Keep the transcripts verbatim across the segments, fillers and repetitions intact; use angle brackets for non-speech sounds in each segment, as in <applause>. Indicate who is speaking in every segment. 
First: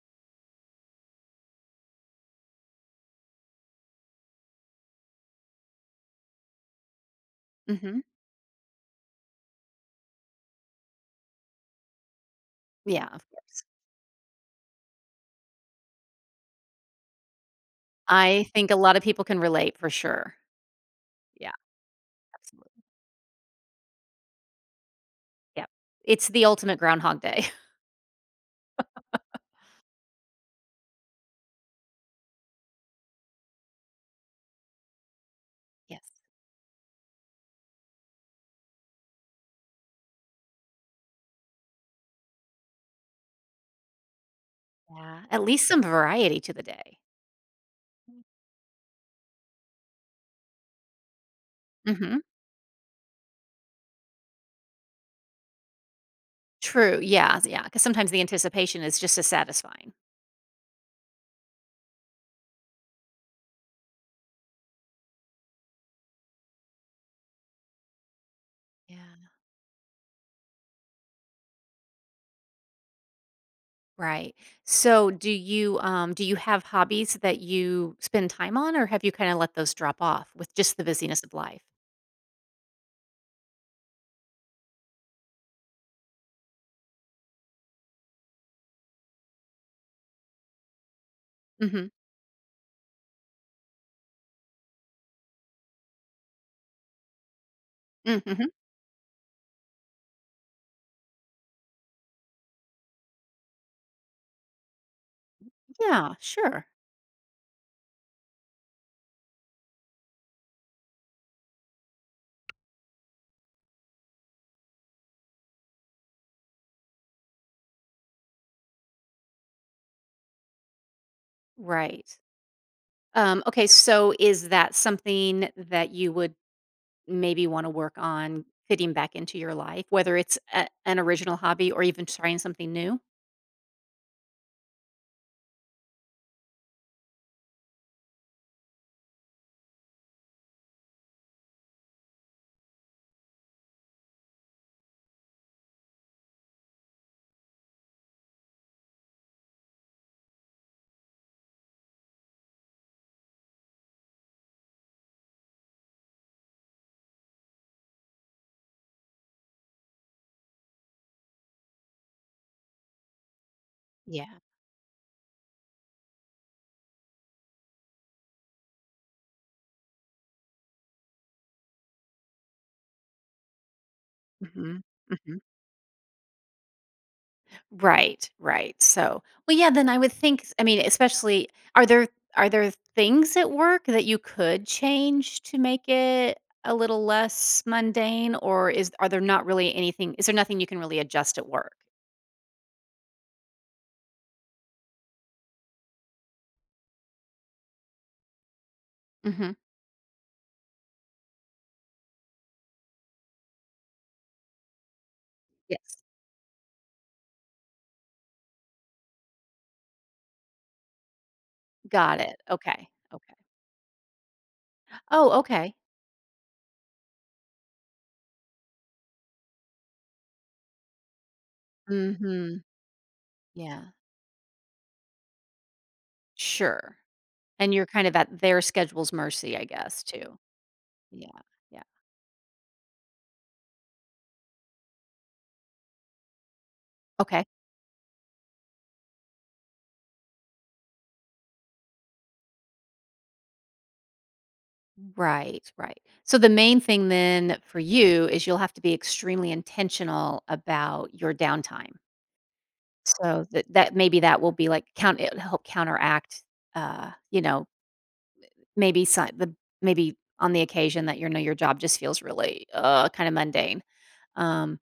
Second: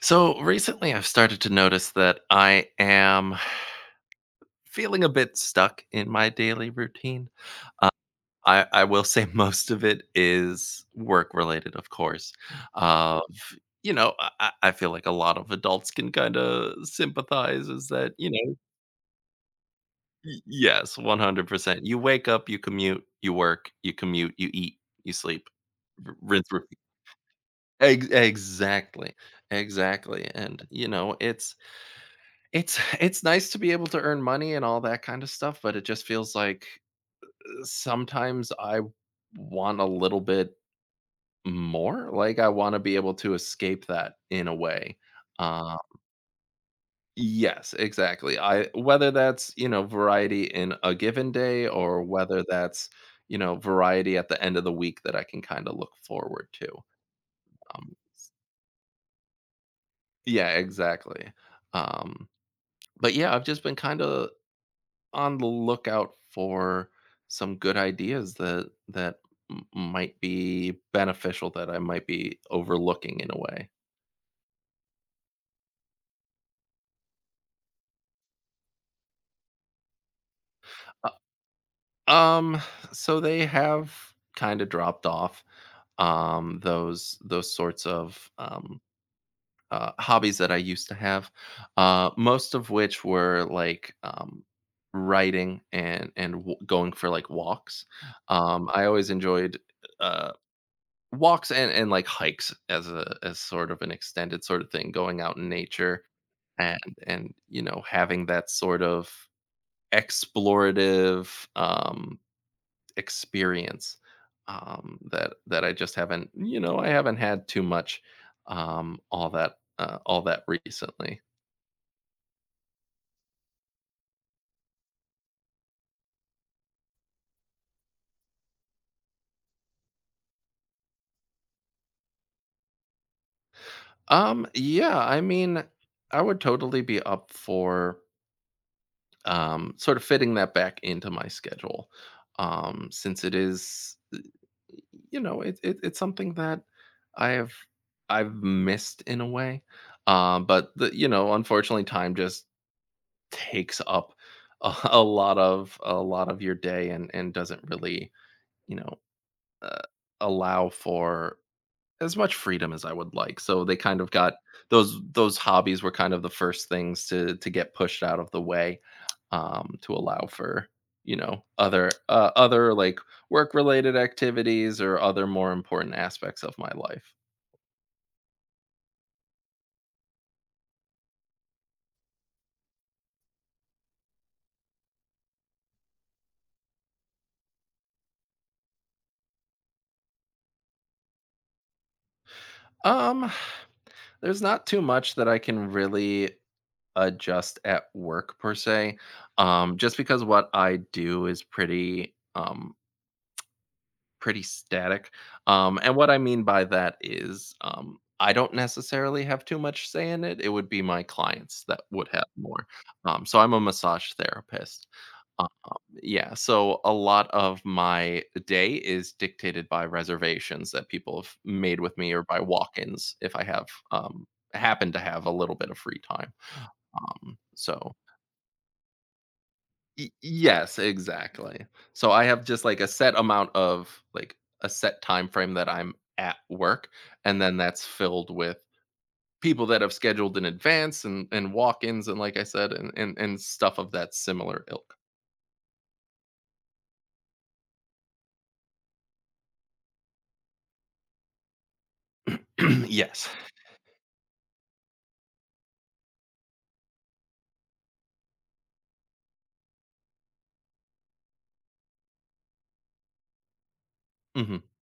Speaker 1: So recently, I've started to notice that I am feeling a bit stuck in my daily routine. Uh,
Speaker 2: Mhm.
Speaker 1: I, I will say <laughs> most of it is work related, of course.
Speaker 2: Yeah, of
Speaker 1: Of
Speaker 2: cou
Speaker 1: you know, I, I I feel like a lot of adults can kind of sympathize. Is that you
Speaker 2: I
Speaker 1: know,
Speaker 2: think a lot of people can relate for sure.
Speaker 1: y- Yes, one hundred
Speaker 2: Yeah,
Speaker 1: percent. You wake up, you
Speaker 2: absolutely.
Speaker 1: commute, you work, you commute, you eat, you sleep,
Speaker 2: Yep.
Speaker 1: r-
Speaker 2: It's the
Speaker 1: rinse, repeat.
Speaker 2: ultimate Groundhog Day. <laughs>
Speaker 1: Ex- Exactly, exactly. And you know, it's It's <laughs> it's nice to be able to earn money and all that kind of stuff, but it
Speaker 2: Yes.
Speaker 1: just feels like uh, sometimes I want a little bit more, like, I wanna be able to escape that in a way.
Speaker 2: Yeah, at least
Speaker 1: Uh
Speaker 2: some variety to the day.
Speaker 1: Yes, exactly. I Whether that's, you know, variety in a given day or
Speaker 2: Mhm.
Speaker 1: whether that's, you know, variety at the end of the week that I can kinda look forward to.
Speaker 2: True, yeah, yeah. Because
Speaker 1: Um
Speaker 2: sometimes the anticipation is just as satisfying.
Speaker 1: Yeah, exactly. Um, but yeah, I've just been kinda on the lookout for some good ideas that that
Speaker 2: Yeah.
Speaker 1: m- might be beneficial that I might be overlooking in a way.
Speaker 2: Right. So, do you, um, do you have hobbies that you spend time on, or have you kinda let those drop off with just the
Speaker 1: Uh,
Speaker 2: busyness of life?
Speaker 1: Um, so they have kind of dropped off um, those those sorts of um, uh, hobbies that I used to have,
Speaker 2: Mhm.
Speaker 1: uh, most of which were like um, writing and and w- going for like walks.
Speaker 2: Mm, mhm.
Speaker 1: Um, I always enjoyed. Uh, Walks and and, like, hikes as a as sort of an extended sort of thing, going out in nature
Speaker 2: Yeah, sure.
Speaker 1: and and, you know, having that sort of explorative, um, experience, um, that that I just haven't you know, I haven't had too much, um, all that, uh, all that recently.
Speaker 2: Right. Um, okay, so is that something that you would maybe wanna work on fitting back into your life, whether it's a an original hobby or even trying something new?
Speaker 1: Um, yeah, I mean, I would totally be up for um, sort of fitting that back into my schedule, um, since it is, uh, you know, it, it it's something that I have I've missed in a way, um, but the, you know, unfortunately, time just takes up a, <laughs> a lot of a lot of your day and and doesn't really you know uh, allow for as much freedom as I would like. So they kind of got
Speaker 2: Yeah.
Speaker 1: those those hobbies were kind of the first things to to get pushed out of the way um to allow for, you know, other uh, other like work related activities
Speaker 2: Mhm,
Speaker 1: or other
Speaker 2: mhm.
Speaker 1: more important aspects of my life.
Speaker 2: Right, right, so well, yeah, then I would think I mean, especially are there are there things at work that you could change to make it a little less mundane, or is are there not really anything, is there nothing you can really adjust at work?
Speaker 1: Um there's not too much that I can really adjust at work per se.
Speaker 2: Mhm,
Speaker 1: Um just because what I do is pretty um pretty static. Um, and
Speaker 2: yes.
Speaker 1: what I mean by that is, um, I don't necessarily have too much say in it. It would be my clients that would
Speaker 2: Got
Speaker 1: have
Speaker 2: it,
Speaker 1: more.
Speaker 2: okay,
Speaker 1: Um,
Speaker 2: okay.
Speaker 1: so I'm a massage therapist.
Speaker 2: Oh,
Speaker 1: Um,
Speaker 2: okay.
Speaker 1: yeah. So a lot of my day is dictated by reservations that people have made with me or by
Speaker 2: Mhm,
Speaker 1: walk ins if I have
Speaker 2: yeah,
Speaker 1: um, happen to have a little bit of free time.
Speaker 2: sure.
Speaker 1: Um,
Speaker 2: And you're
Speaker 1: so
Speaker 2: kind of at their schedule's mercy, I guess,
Speaker 1: Y
Speaker 2: too.
Speaker 1: Yes,
Speaker 2: Yeah,
Speaker 1: exactly.
Speaker 2: yeah.
Speaker 1: So I have just, like, a set amount of like, a set time frame that I'm at work, and
Speaker 2: Okay.
Speaker 1: then that's filled with people that have scheduled in advance and and walk-ins and like I said, and and and stuff of that similar ilk.
Speaker 2: Right, right. So the main thing then for you is you'll have to be extremely intentional about your downtime.
Speaker 1: <clears throat> Yes.
Speaker 2: So that that maybe that will be like count it'll help counteract uh, you know, maybe si- the maybe on the occasion that you know your job just feels really uh kind of mundane.
Speaker 1: Mhm.
Speaker 2: Um,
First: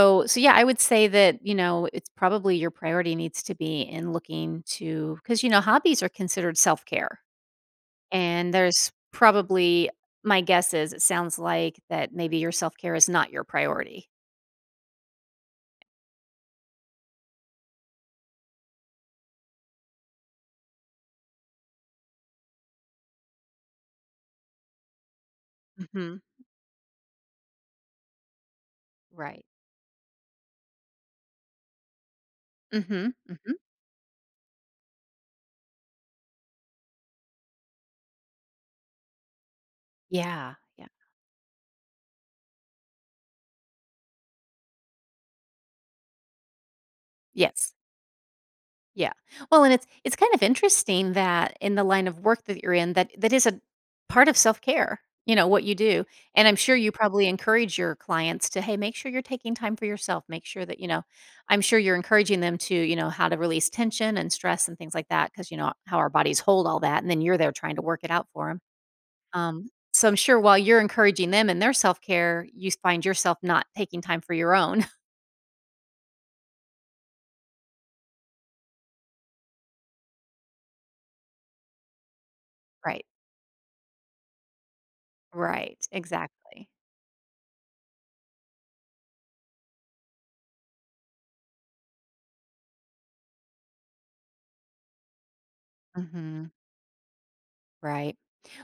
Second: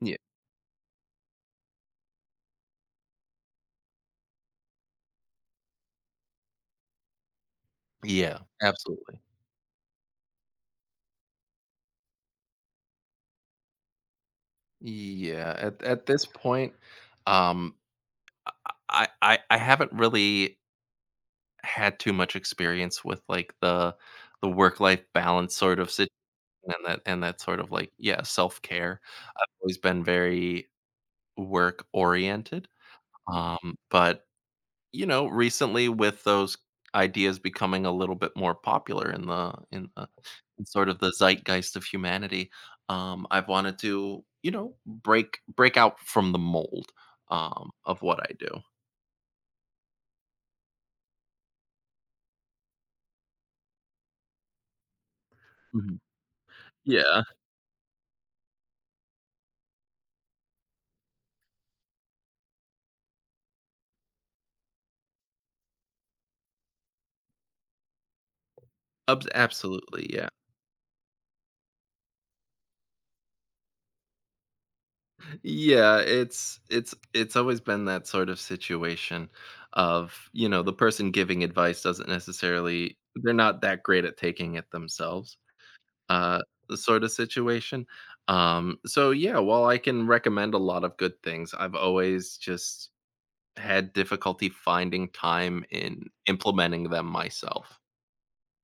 Speaker 1: Yeah.
Speaker 2: so yeah, I would say that, you know, it's probably your priority needs to be in looking to because you know, hobbies are considered self-care.
Speaker 1: Yeah,
Speaker 2: And there's
Speaker 1: absolutely.
Speaker 2: probably, my guess is it sounds like that maybe your self-care is not your priority.
Speaker 1: Yeah, at at this point, um, I I I I haven't really had too much experience with, like, the the work-life balance sort of sit.
Speaker 2: Mhm.
Speaker 1: And that and that sort of like, yeah, self-care.
Speaker 2: Right.
Speaker 1: I've always been very work-oriented,
Speaker 2: Mhm. Mhm.
Speaker 1: um, but, you know, recently with those ideas becoming a little bit more popular in the in the
Speaker 2: Yeah.
Speaker 1: in
Speaker 2: Yeah.
Speaker 1: sort of the zeitgeist of humanity, um, I've wanted to, you know, break break out from the mold, um,
Speaker 2: Yes.
Speaker 1: of what I do.
Speaker 2: Yeah. Well, and it's it's kind of interesting that in the line of work that you're in, that that is a part of self-care, you know, what you
Speaker 1: Mhm.
Speaker 2: do. And I'm sure you
Speaker 1: Yeah,
Speaker 2: probably encourage your clients to, "Hey, make sure you're taking time for yourself. Make sure that, you know," I'm sure you're encouraging them to, you know, how to release tension and stress and things like that because you know how our bodies hold all that and then you're there trying to work it out for them.
Speaker 1: abs
Speaker 2: Um,
Speaker 1: absolutely,
Speaker 2: so I'm
Speaker 1: yeah.
Speaker 2: sure while you're encouraging them in their self-care, you find yourself not taking time for your own. <laughs>
Speaker 1: Yeah, it's it's it's always been that sort of situation of, you know, the person giving advice doesn't necessarily
Speaker 2: Right.
Speaker 1: they're not that great at taking it themselves.
Speaker 2: Right.
Speaker 1: Uh
Speaker 2: Exactly.
Speaker 1: Sort of situation. Um so yeah, while I can recommend a lot of good things, I've always just had difficulty finding time in
Speaker 2: Mhm.
Speaker 1: implementing them myself.
Speaker 2: Right.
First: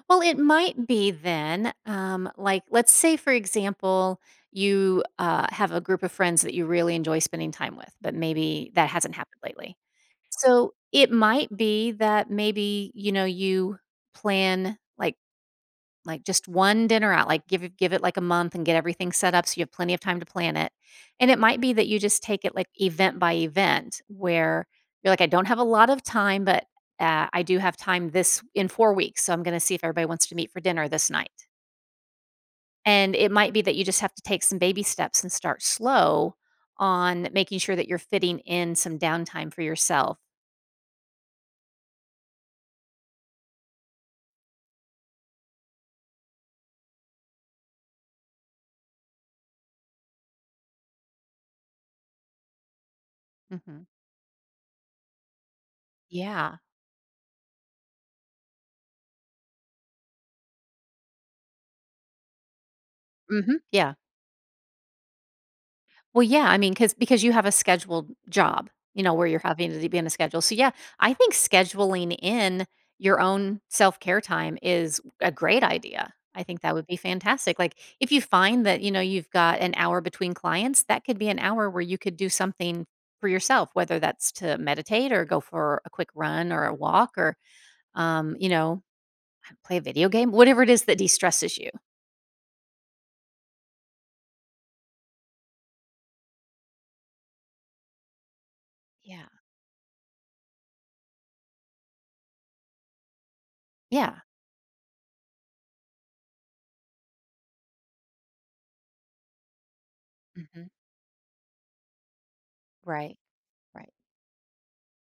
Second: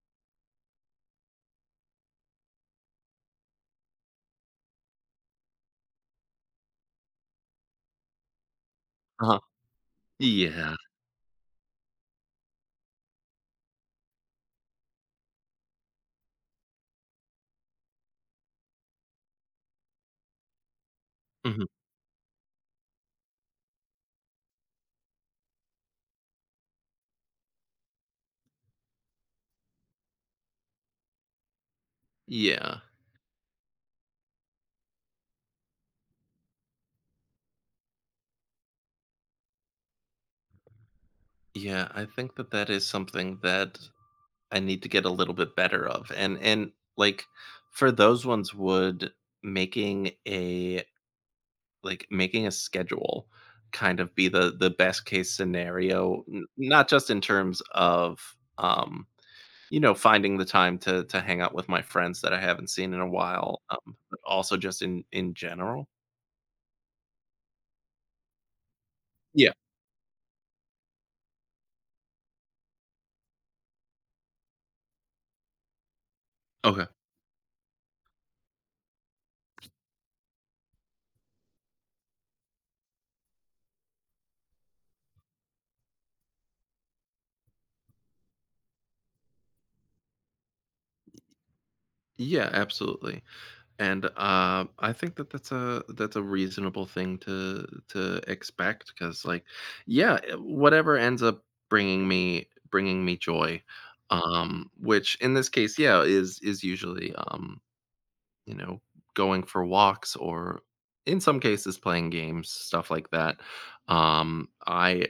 Speaker 2: Well, it might be then. Um, like, let's say, for example, you uh, have a group of friends that you really enjoy spending time with, but maybe that hasn't
Speaker 1: Uh-huh.
Speaker 2: happened lately. So
Speaker 1: Yeah.
Speaker 2: it might be that maybe, you know, you plan like like, just one dinner out, like, give it give it, like, a month and get everything set up so you have plenty of time to plan it, and it might
Speaker 1: Mhm,
Speaker 2: be that you just take it, like, event by event where you're like, "I don't have a lot of time, but, uh, I do have time this in four weeks, so I'm gonna see if everybody wants to meet for dinner this night,"
Speaker 1: yeah.
Speaker 2: and it might be that you just have to take some baby steps and start slow on making sure that you're fitting in some downtime for yourself.
Speaker 1: Yeah, I think that that is something that I need to get a little bit better of. And and like for those ones would making a like making a schedule
Speaker 2: Mhm.
Speaker 1: kind of be the the best case scenario. N-
Speaker 2: Yeah.
Speaker 1: not just in terms of um you know finding the time to to hang out with my friends that I haven't seen in a
Speaker 2: Mhm.
Speaker 1: while um
Speaker 2: Yeah.
Speaker 1: but also just in in general.
Speaker 2: Well, yeah, I mean, because because you have a scheduled job, you know, where you're
Speaker 1: Yeah.
Speaker 2: having to be on a schedule. So, yeah, I think scheduling in your own self-care time is a great idea. I think that
Speaker 1: Okay.
Speaker 2: would be fantastic. Like, if you find that, you know, you've got an hour between clients, that could be an hour where you could do something for yourself, whether that's to meditate or go for a quick run or a walk or, um, you know, play a video game, whatever it is that de-stresses you.
Speaker 1: Yeah, absolutely. And, uh, I think that that's a that's a reasonable thing to to expect because
Speaker 2: Yeah.
Speaker 1: like, yeah, eh, whatever ends up bringing me bringing me joy,
Speaker 2: Yeah.
Speaker 1: um, which in this case, yeah, is is usually, um, you know, going for walks or
Speaker 2: Mhm.
Speaker 1: in some cases playing games, stuff like
Speaker 2: Right.
Speaker 1: that.
Speaker 2: Right.
Speaker 1: Um, I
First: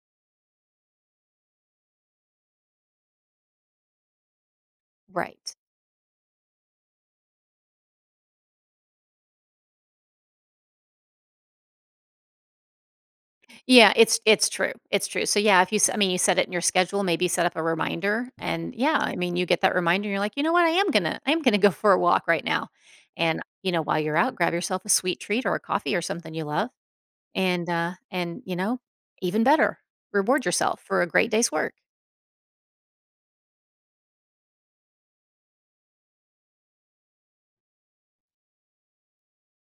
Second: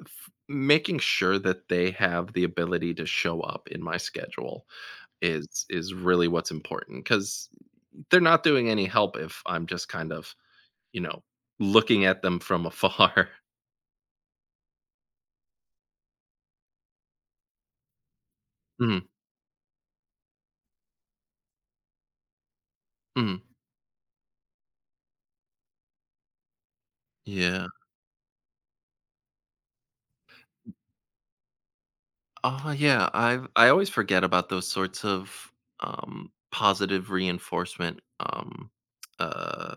Speaker 1: f making sure that they have the ability to show up in my schedule,
Speaker 2: Right.
Speaker 1: is is really what's important because 'cause they're not doing any help if I'm just kind of, you know, looking at them from afar. <laughs>
Speaker 2: Yeah, it's it's true. It's true. So yeah, if you s- I mean you set it in your schedule, maybe set up a reminder and yeah,
Speaker 1: Mhm,
Speaker 2: I mean you get that reminder and you're like, "You know what? I am going to I am going to <laughs> go for a walk right now." And
Speaker 1: mhm.
Speaker 2: you know, while you're out, grab yourself a sweet treat or a coffee or something you love
Speaker 1: Yeah.
Speaker 2: and uh and you know, even better, reward yourself for a great day's work.
Speaker 1: Oh, yeah, I've I always forget about those sorts of, um, positive reinforcement, um, uh,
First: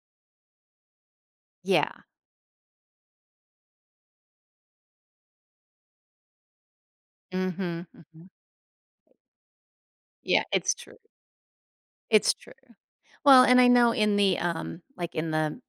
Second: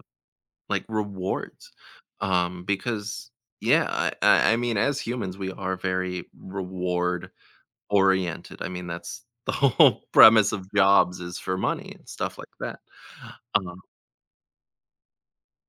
Speaker 1: like, rewards,
Speaker 2: Yeah.
Speaker 1: um, because yeah, I I I mean, as humans, we are very reward
Speaker 2: Mhm. Mhm.
Speaker 1: oriented, I mean, that's the whole <laughs>
Speaker 2: Yeah,
Speaker 1: premise of
Speaker 2: it's true.
Speaker 1: jobs is for money and
Speaker 2: It's
Speaker 1: stuff like
Speaker 2: true.
Speaker 1: that.
Speaker 2: Well, and I
Speaker 1: Um
Speaker 2: know in the um like in the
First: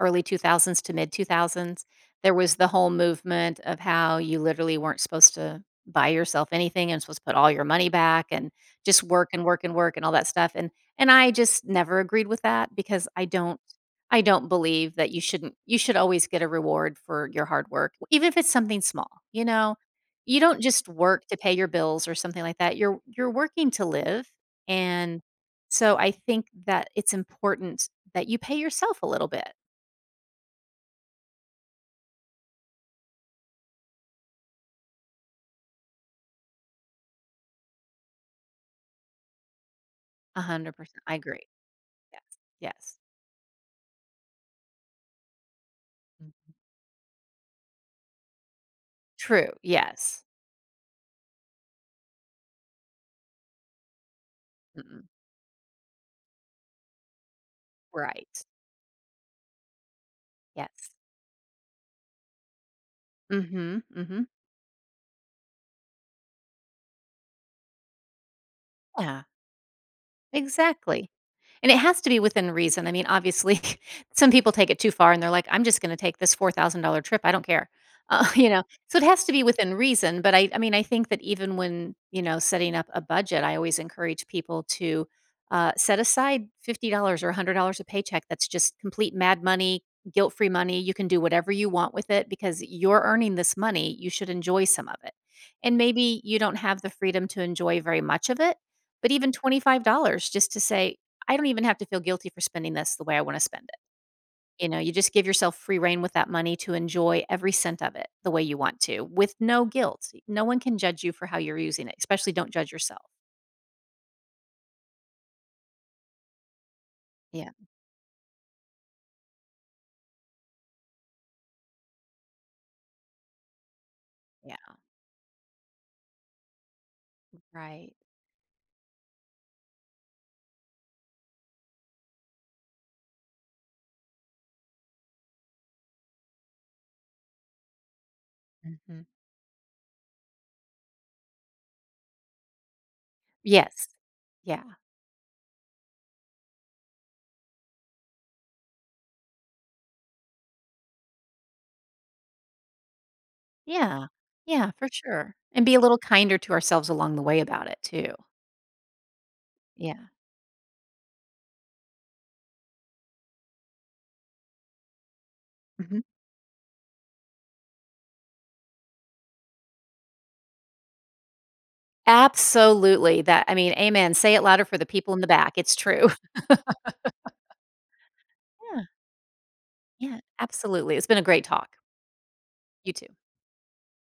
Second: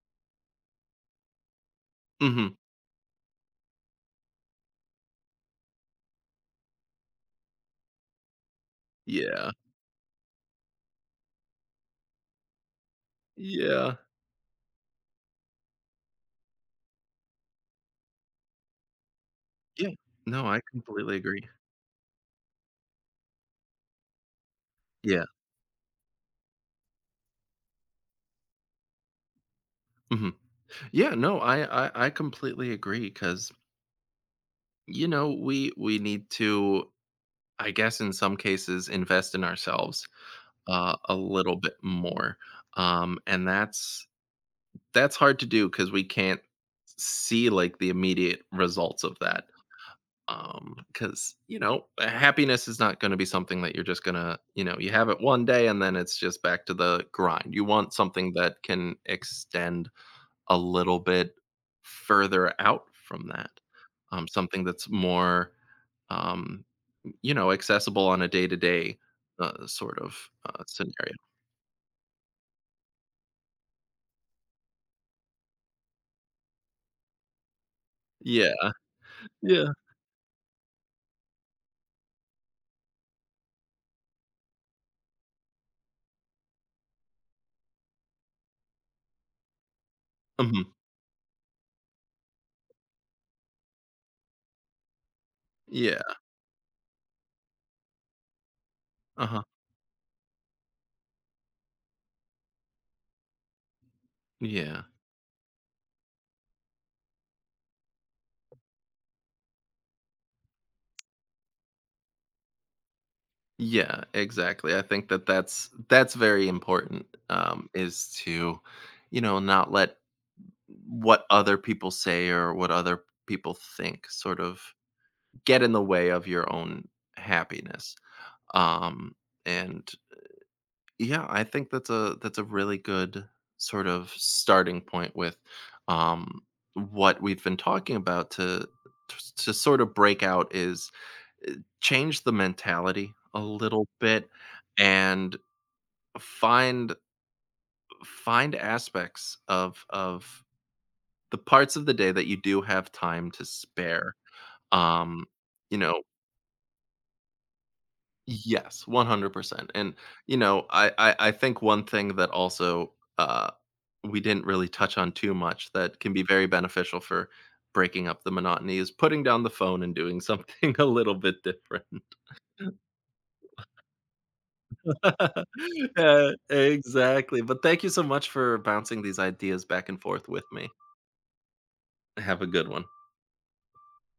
Speaker 2: early two thousands to mid two thousands, there
Speaker 1: Mhm.
Speaker 2: was the whole movement of how you literally weren't supposed to buy yourself anything and supposed to put all your money back and just work and
Speaker 1: Yeah.
Speaker 2: work and work and all that stuff. And and I just never agreed with that because I don't
Speaker 1: Yeah.
Speaker 2: I don't believe that you shouldn't you should always get a reward for your hard work, even if it's something small, you know?
Speaker 1: Yeah.
Speaker 2: You
Speaker 1: No, I
Speaker 2: don't just
Speaker 1: completely
Speaker 2: work to
Speaker 1: agree.
Speaker 2: pay your bills or something like that. You're you're working to live. And
Speaker 1: Yeah.
Speaker 2: so I think that it's important that you pay yourself a little bit
Speaker 1: Mhm. Yeah, no, I I I completely agree, because you know, we we need to, I guess, in some cases, invest in ourselves, uh,
Speaker 2: one hundred percent.
Speaker 1: a
Speaker 2: I agree.
Speaker 1: little bit
Speaker 2: Yes.
Speaker 1: more,
Speaker 2: Yes.
Speaker 1: um, and that's that's hard to do because we can't
Speaker 2: Mm.
Speaker 1: see, like, the immediate results of that.
Speaker 2: True. Yes.
Speaker 1: Um, because you know, happiness is not going to be something that you're just gonna, you know, you have
Speaker 2: Mm-mm.
Speaker 1: it one day and then it's just back to the grind. You want something
Speaker 2: Right.
Speaker 1: that can extend a
Speaker 2: Yes.
Speaker 1: little bit further out from that.
Speaker 2: Mhm.
Speaker 1: Um,
Speaker 2: Mhm.
Speaker 1: something that's more, um, you know, accessible on a day to day,
Speaker 2: Yeah.
Speaker 1: uh, sort of uh,
Speaker 2: Exactly.
Speaker 1: scenario.
Speaker 2: And it has to be within reason. I mean, obviously, <laughs> some people take it too far and they're like, I'm just going to take this four thousand dollars trip. I don't care. Uh, <laughs> you
Speaker 1: Yeah.
Speaker 2: know, so it has to be
Speaker 1: Yeah.
Speaker 2: within reason. But I, I mean, I think that even when, you know, setting up a budget, I always encourage people to uh, set aside fifty dollars or one hundred dollars a paycheck. That's just complete mad money, guilt free
Speaker 1: Hmm.
Speaker 2: money. You can do whatever you want with it because you're earning this money. You should enjoy some of it. And
Speaker 1: Yeah.
Speaker 2: maybe you don't have the freedom to enjoy very much of it but
Speaker 1: Uh
Speaker 2: even
Speaker 1: huh.
Speaker 2: twenty-five dollars just to say, "I don't even have to feel guilty for spending this the way I wanna spend it." You know,
Speaker 1: Yeah.
Speaker 2: you just give yourself free rein with that money to enjoy every cent of it the way you want to with no guilt. No one can judge you for how you're using it, especially don't judge yourself.
Speaker 1: Yeah, exactly. I think that that's that's very important
Speaker 2: Yeah,
Speaker 1: um is to you know not let what other people say or what other people think sort
Speaker 2: yeah,
Speaker 1: of get in the way of your own
Speaker 2: right.
Speaker 1: happiness. Um and Yeah, I think that's a that's a really good sort of starting point with um what we've been talking about to
Speaker 2: Mhm.
Speaker 1: to sort of break out is eh, change the mentality a little
Speaker 2: Yes.
Speaker 1: bit
Speaker 2: Yeah.
Speaker 1: and find find aspects of of the parts of the day that you do have time to
Speaker 2: Yeah.
Speaker 1: spare.
Speaker 2: Yeah, for
Speaker 1: Um,
Speaker 2: sure. And be
Speaker 1: you
Speaker 2: a little
Speaker 1: know
Speaker 2: kinder to ourselves along the way about it too.
Speaker 1: yes, one hundred percent, and,
Speaker 2: Yeah.
Speaker 1: you know, I I I think one thing that also, uh, we didn't really touch on too much that
Speaker 2: Mhm.
Speaker 1: can be very beneficial for breaking up the monotony is putting down the phone and doing something <laughs> a little bit different.
Speaker 2: Absolutely. That, I mean, amen. Say it louder for the people in the
Speaker 1: <laughs>
Speaker 2: back. It's true.
Speaker 1: Yeah,
Speaker 2: <laughs>
Speaker 1: exactly, but thank you so much for
Speaker 2: Yeah,
Speaker 1: bouncing these ideas back and
Speaker 2: yeah,
Speaker 1: forth with me.
Speaker 2: absolutely. It's been a great talk.
Speaker 1: Have a good one.
Speaker 2: You too.